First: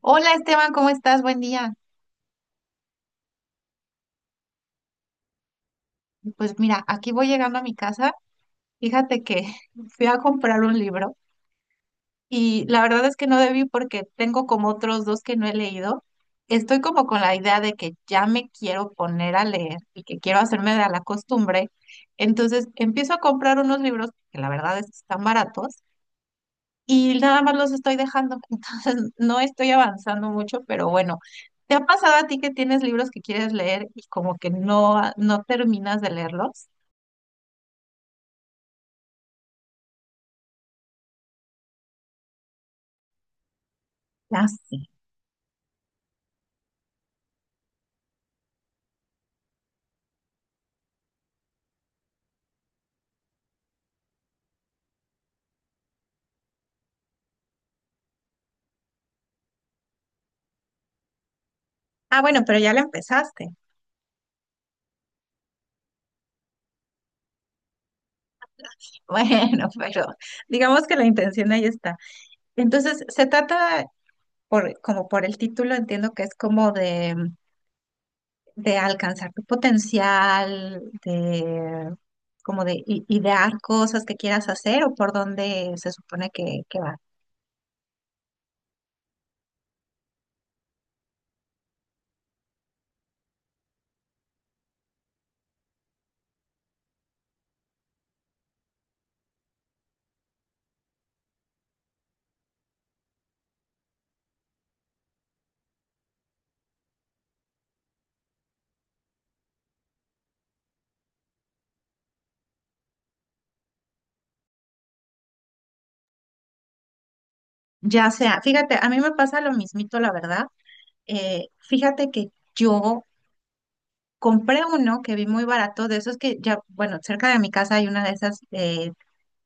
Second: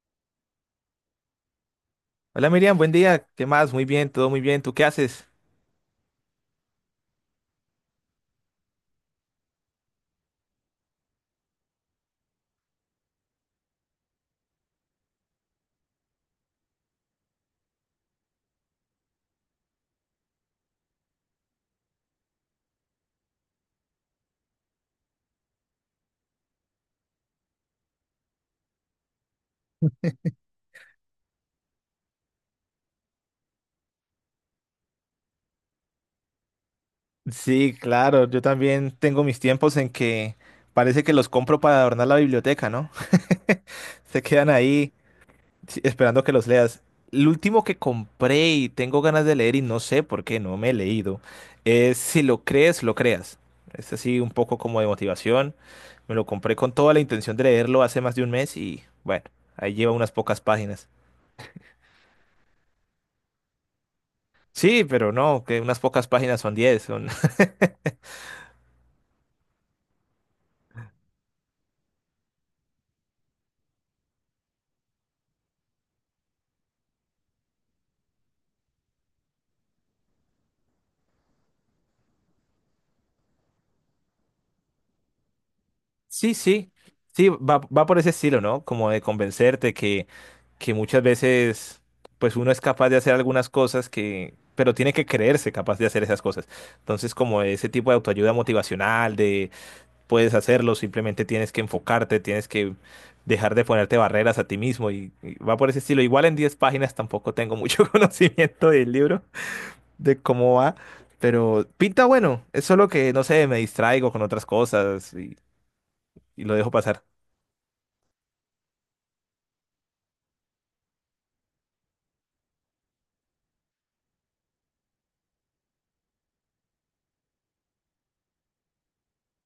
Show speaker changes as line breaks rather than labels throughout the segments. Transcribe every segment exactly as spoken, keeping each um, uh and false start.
Hola Esteban, ¿cómo estás? Buen día.
Hola Miriam, buen día. ¿Qué más? Muy bien, todo muy bien. ¿Tú qué haces?
Pues mira, aquí voy llegando a mi casa. Fíjate que fui a comprar un libro y la verdad es que no debí porque tengo como otros dos que no he leído. Estoy como con la idea de que ya me quiero poner a leer y que quiero hacerme de la costumbre. Entonces empiezo a comprar unos libros que la verdad es que están baratos y nada más los estoy dejando, entonces no estoy avanzando mucho, pero bueno, ¿te ha pasado a ti que tienes libros que quieres leer y como que no, no terminas de leerlos?
Sí, claro, yo también tengo mis tiempos en que parece que los compro para adornar la biblioteca, ¿no? Se
Ah,
quedan
sí.
ahí sí, esperando que los leas. El último que compré y tengo ganas de leer y no sé por qué no me he leído es Si lo crees, lo creas. Es así un poco como de motivación. Me lo compré con toda la intención de leerlo hace más de un mes y bueno, ahí lleva unas pocas páginas.
Ah, bueno, pero ya la empezaste.
Sí, pero no, que unas pocas páginas son diez. Son
Bueno, pero digamos que la intención ahí está. Entonces, se trata, por, como por el título, entiendo que es como de, de, alcanzar tu potencial, de como de i- idear cosas que quieras hacer o por dónde se supone
Sí,
que,
sí,
que va.
sí, va, va por ese estilo, ¿no? Como de convencerte que, que muchas veces, pues uno es capaz de hacer algunas cosas que, pero tiene que creerse capaz de hacer esas cosas. Entonces, como ese tipo de autoayuda motivacional, de puedes hacerlo, simplemente tienes que enfocarte, tienes que dejar de ponerte barreras a ti mismo y, y va por ese estilo. Igual en diez páginas tampoco tengo mucho conocimiento del libro, de cómo va, pero pinta bueno, es solo que, no sé, me distraigo con otras cosas y y lo dejo pasar.
Ya sea, fíjate, a mí me pasa lo mismito, la verdad. Eh, fíjate que yo compré uno que vi muy barato, de esos que ya, bueno, cerca de mi casa hay una de esas eh,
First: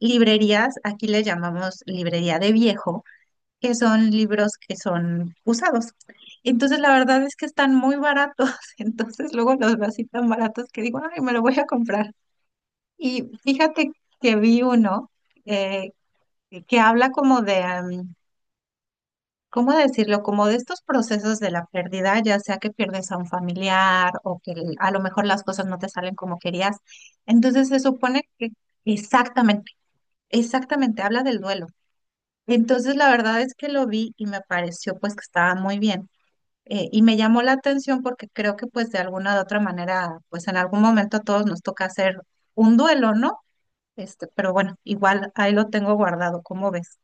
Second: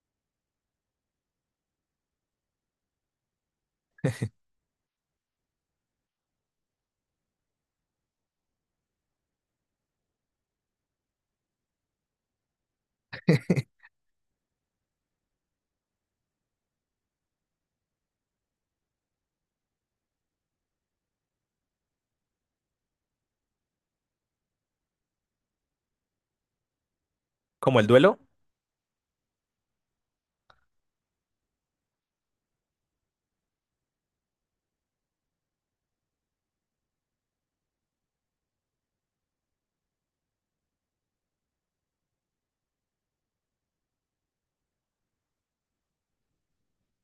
librerías, aquí le llamamos librería de viejo, que son libros que son usados. Entonces, la verdad es que están muy baratos, entonces luego los veo así tan baratos que digo, ay, me lo voy a comprar. Y fíjate que vi uno eh, que habla como de... am, ¿cómo decirlo? Como de estos procesos de la pérdida, ya sea que pierdes a un familiar o que el- a lo mejor las cosas no te salen como querías. Entonces se
Como el duelo,
supone que exactamente, exactamente habla del duelo. Entonces la verdad es que lo vi y me pareció pues que estaba muy bien. Eh, y me llamó la atención porque creo que pues de alguna u otra manera, pues en algún momento a todos nos toca hacer un duelo, ¿no? Este, pero bueno, igual ahí lo tengo guardado, ¿cómo ves?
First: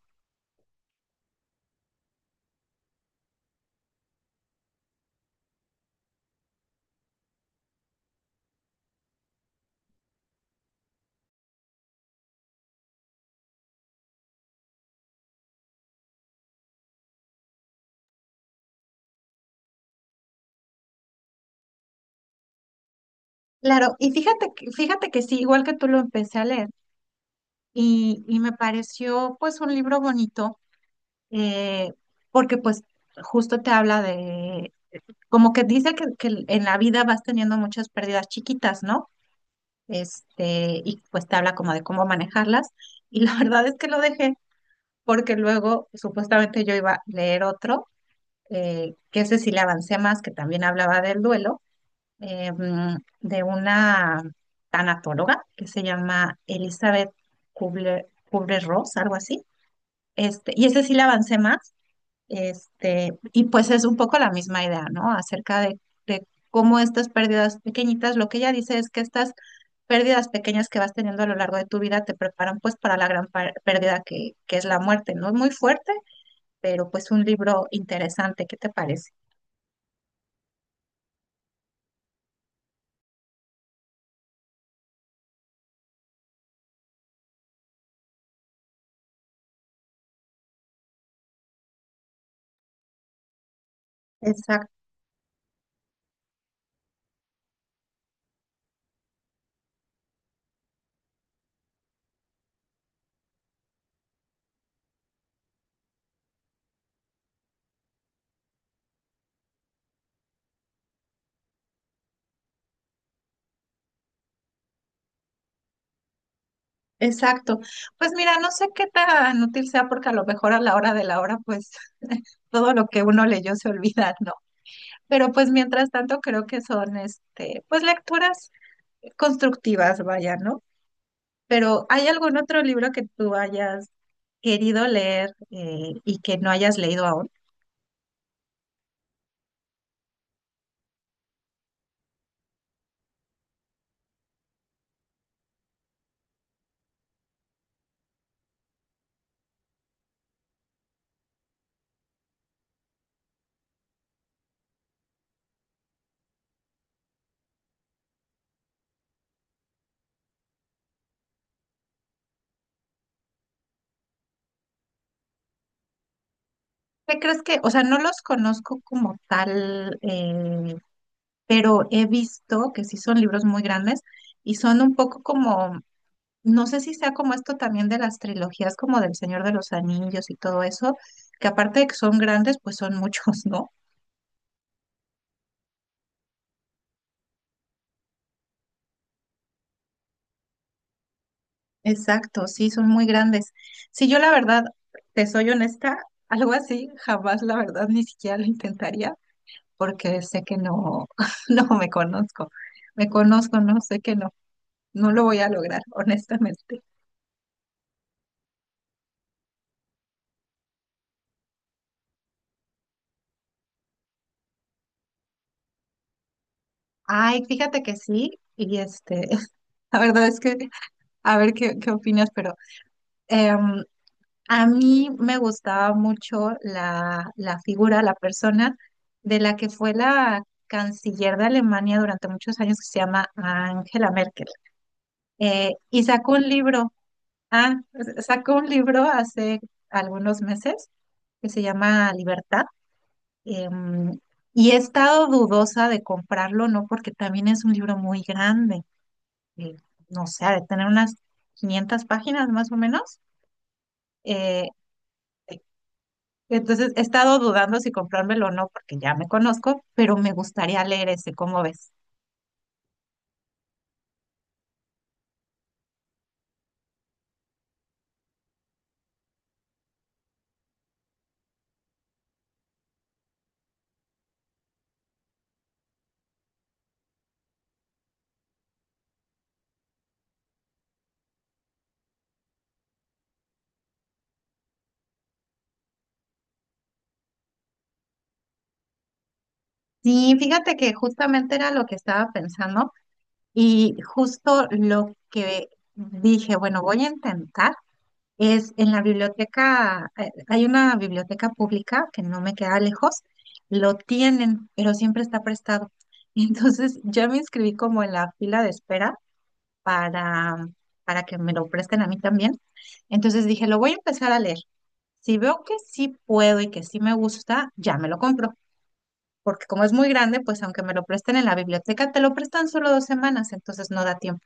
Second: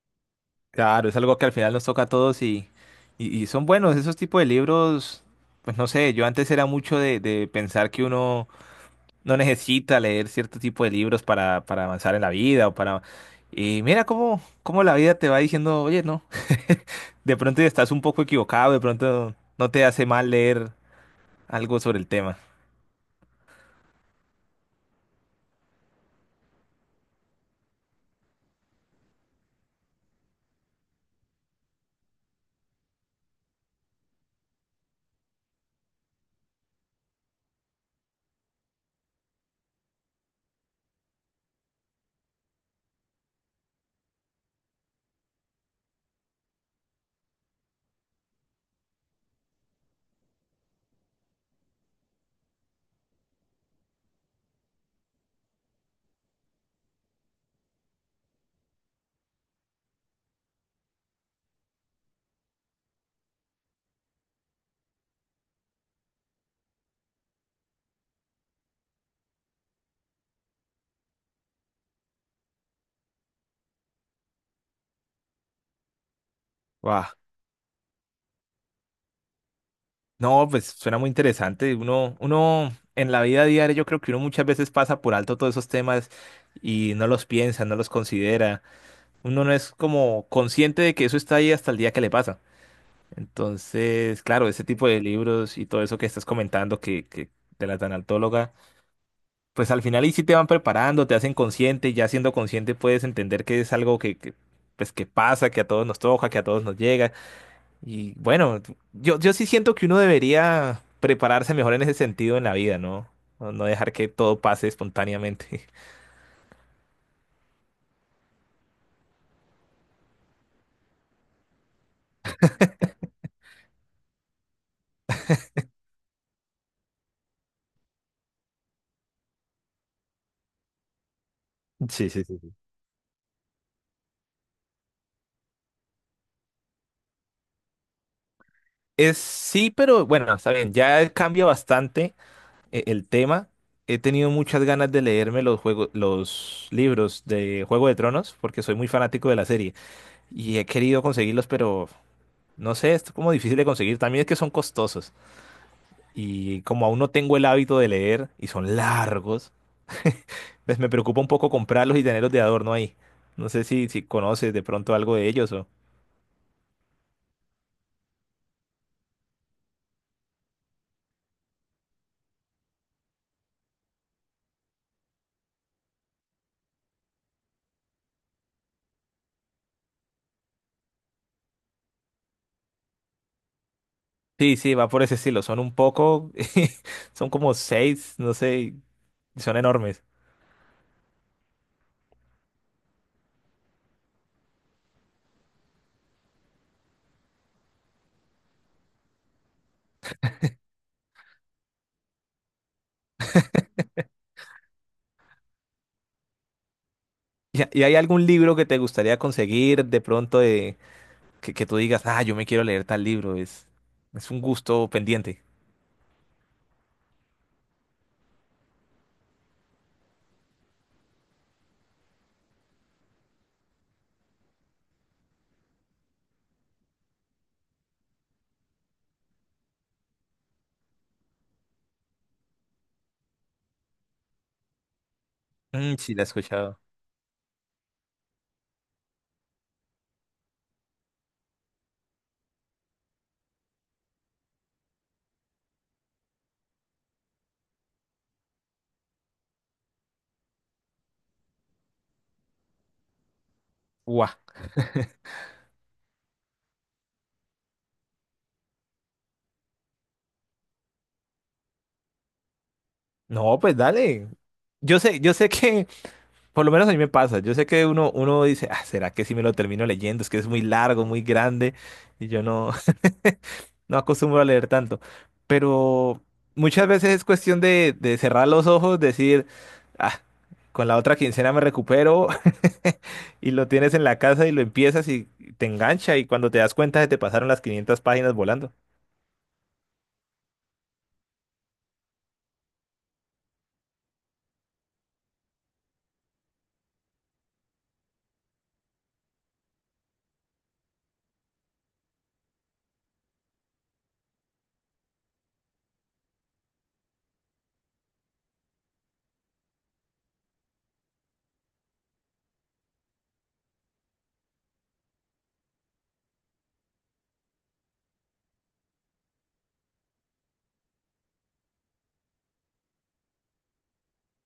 claro, es algo que al final nos toca a todos y, y, y son buenos esos tipos de libros. Pues no sé, yo antes era mucho de, de pensar que uno no necesita leer cierto tipo de libros para, para avanzar en la vida o para... Y mira cómo, cómo la vida te va diciendo, oye, no, de pronto estás un poco equivocado, de pronto no te hace mal leer algo sobre el tema.
Claro, y fíjate que, fíjate que sí, igual que tú lo empecé a leer. y, y me pareció pues un libro bonito eh, porque pues justo te habla de, como que dice que, que, en la vida vas teniendo muchas pérdidas chiquitas, ¿no? Este, y pues te habla como de cómo manejarlas y la verdad es que lo dejé porque luego supuestamente yo iba a leer otro, eh, que ese sí le avancé más, que también hablaba del duelo, eh, mm, de una tanatóloga que se llama Elizabeth Kubler, Kubler-Ross, algo así. Este, y ese sí le avancé más, este, y pues es un poco la misma idea, ¿no? Acerca de, de cómo estas pérdidas pequeñitas, lo que ella dice es que estas pérdidas pequeñas que vas teniendo a lo largo de tu vida te preparan pues para la gran par- pérdida que, que es la muerte, ¿no? Muy fuerte, pero
Wow.
pues un libro interesante, ¿qué te parece?
No, pues suena muy interesante. Uno, uno en la vida diaria yo creo que uno muchas veces pasa por alto todos esos temas y no los piensa, no los considera. Uno no es como consciente de que eso está ahí hasta el día que le pasa. Entonces, claro, ese
Exacto.
tipo de libros y todo eso que estás comentando que, que de la tanatóloga, pues al final ahí sí te van preparando, te hacen consciente y ya siendo consciente puedes entender que es algo que, que, pues que pasa, que a todos nos toca, que a todos nos llega y bueno, yo, yo sí siento que uno debería prepararse mejor en ese sentido en la vida, ¿no? No no dejar que todo pase espontáneamente.
Exacto. Pues mira, no sé qué tan útil sea porque a lo mejor a la hora de la hora, pues todo lo que uno leyó se olvida, ¿no? Pero pues mientras tanto creo que son este, pues lecturas constructivas, vaya, ¿no? Pero ¿hay
Sí, sí,
algún
sí, sí.
otro libro que tú hayas querido leer eh, y que no hayas leído aún?
Es sí, pero bueno, está bien, ya cambia bastante eh, el tema. He tenido muchas ganas de leerme los juegos, los libros de Juego de Tronos, porque soy muy fanático de la serie y he querido conseguirlos, pero no sé, es como difícil de conseguir. También es que son costosos y como aún no tengo el hábito de leer y son largos, pues me preocupa un poco comprarlos y tenerlos de adorno ahí. No sé si, si conoces de pronto algo de ellos o...
¿Qué crees que, o sea, no los conozco como tal, eh, pero he visto que sí son libros muy grandes y son un poco como, no sé si sea como esto también de las trilogías como del Señor de los Anillos y todo eso, que aparte de que son grandes, pues son muchos, ¿no?
Sí, sí, va por ese estilo. Son un poco... Son como seis, no sé, y son enormes.
Exacto, sí, son muy grandes. Si yo la verdad, te soy honesta, algo así, jamás la verdad ni siquiera lo intentaría porque sé que no, no me conozco, me conozco, no sé que no, no lo voy a lograr, honestamente.
¿Y, y hay algún libro que te gustaría conseguir de pronto de, que, que tú digas, ah, yo me quiero leer tal libro? Es, es un gusto pendiente.
Ay, fíjate que sí, y este, la verdad es que, a ver qué, qué opinas, pero em, a mí me gustaba mucho la, la figura, la persona de la que fue la canciller de Alemania durante muchos años, que se llama Angela Merkel. Eh,
Mm,
y
sí, la he
sacó un
escuchado.
libro, ah, sacó un libro hace algunos meses que se llama Libertad. em, y he estado dudosa de comprarlo, ¿no? Porque también es un libro muy grande, eh, no sé, ha de tener unas quinientas páginas más o menos.
Guau.
Eh, Entonces he estado dudando si comprármelo o no, porque ya me conozco, pero me gustaría leer ese, ¿cómo ves?
No, pues dale. Yo sé, yo sé que Por lo menos a mí me pasa. Yo sé que uno, uno dice, ah, ¿será que si me lo termino leyendo? Es que es muy largo, muy grande y yo no, no acostumbro a leer tanto. Pero muchas veces es cuestión de, de cerrar los ojos, decir, ah, con la otra quincena me recupero y lo tienes en la casa y lo empiezas y te engancha y cuando te das cuenta se te pasaron las quinientas páginas volando.
Sí, fíjate que justamente era lo que estaba pensando y justo lo que dije, bueno, voy a intentar, es en la biblioteca, eh, hay una biblioteca pública que no me queda lejos, lo tienen, pero siempre está prestado. Entonces yo me inscribí como en la fila de espera para, para, que me lo presten a mí también. Entonces dije, lo voy a empezar a leer. Si veo que sí puedo y que sí me gusta, ya me lo compro. Porque como es muy grande, pues aunque me lo presten en la biblioteca, te lo prestan solo dos semanas, entonces no da tiempo.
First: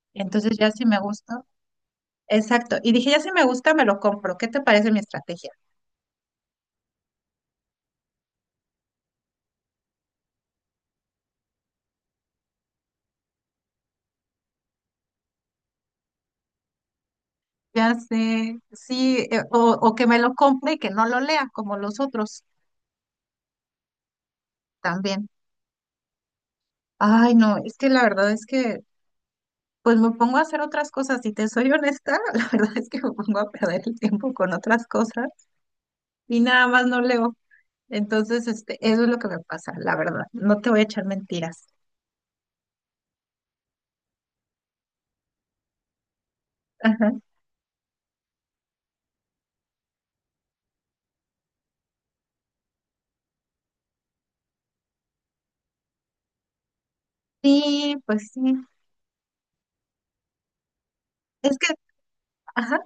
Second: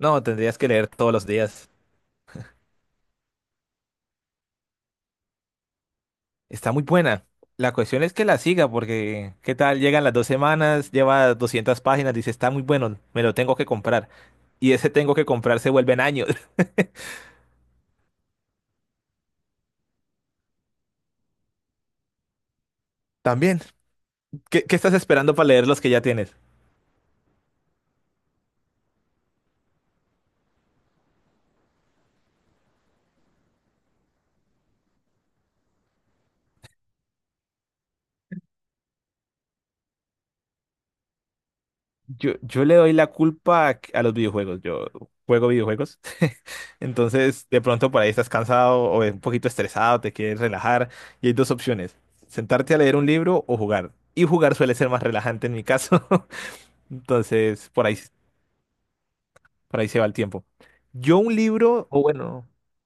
No,
Entonces
tendrías que
ya si
leer
me
todos los
gusta,
días.
exacto. Y dije, ya si me gusta, me lo compro. ¿Qué te parece mi estrategia?
Está muy buena. La cuestión es que la siga, porque ¿qué tal? Llegan las dos semanas, lleva doscientas páginas, dice, está muy bueno, me lo tengo que comprar. Y ese tengo que comprar se vuelven años.
Ya sé, sí, eh, o, o que me lo compre y que no lo lea como los otros
También. ¿Qué, qué estás
también.
esperando para leer los que ya tienes?
Ay, no, es que la verdad es que pues me pongo a hacer otras cosas, si te soy honesta, la verdad es que me pongo a perder el tiempo con otras cosas y nada más no leo. Entonces, este, eso es lo que me pasa, la verdad. No te voy a echar mentiras.
Yo, yo le doy la culpa a, a los videojuegos. Yo juego videojuegos.
Ajá.
Entonces, de pronto por ahí estás cansado o un poquito estresado, te quieres relajar. Y hay dos opciones. Sentarte a leer un libro o jugar. Y jugar suele ser más relajante en mi caso. Entonces, por ahí
Sí, pues sí.
Por ahí se va el tiempo. Yo un
Es que,
libro, o bueno,
ajá.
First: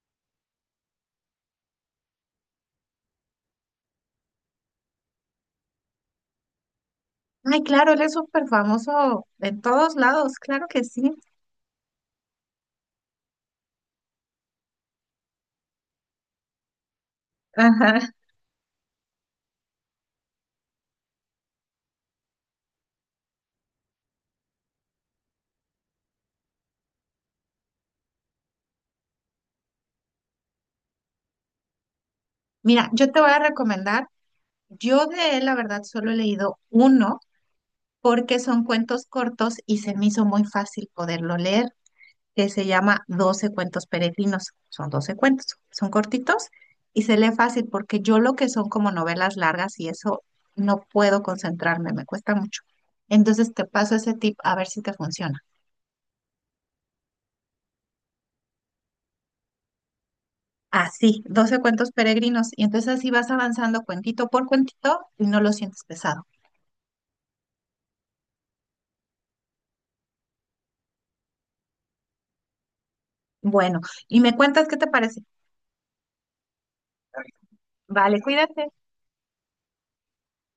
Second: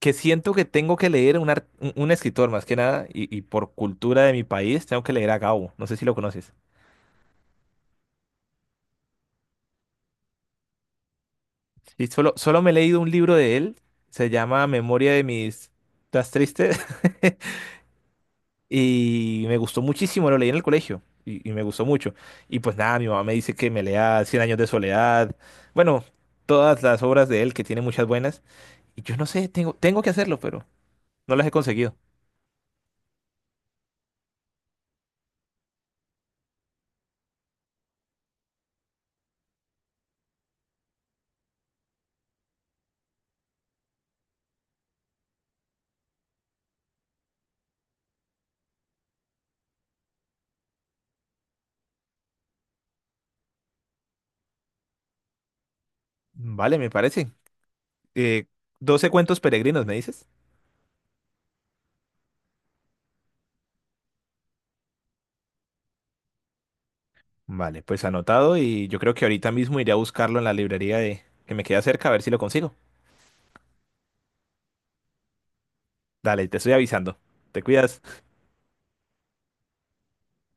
que siento que tengo que leer un, ar- un un escritor más que nada, y, y por cultura de mi país, tengo que leer a Gabo. No sé si lo conoces.
Ay, claro, él es súper famoso en todos lados, claro que sí.
Y solo, solo me he leído un libro de él, se llama Memoria de mis... ¿Estás triste?
Ajá.
Y me gustó muchísimo, lo leí en el colegio y, y me gustó mucho. Y pues nada, mi mamá me dice que me lea Cien años de soledad, bueno, todas las obras de él, que tiene muchas buenas. Y yo no sé, tengo, tengo que hacerlo, pero no las he conseguido.
Mira, yo te voy a recomendar, yo de él, la verdad, solo he leído uno porque son cuentos cortos y se me hizo muy fácil poderlo leer. Que se llama Doce cuentos peregrinos. Son doce cuentos, son cortitos y se lee fácil porque yo lo que son como novelas largas y eso no puedo concentrarme, me cuesta mucho. Entonces te paso ese tip a ver si te funciona.
Vale, me parece. Eh, doce cuentos peregrinos, ¿me dices?
Así, Doce cuentos peregrinos y entonces así vas avanzando cuentito por cuentito y no lo sientes pesado.
Vale, pues anotado y yo creo que ahorita mismo iré a buscarlo en la librería de que me queda cerca a ver si lo consigo.
Bueno, y me cuentas qué te parece.
Dale, te estoy avisando. Te
Vale,
cuidas.
cuídate.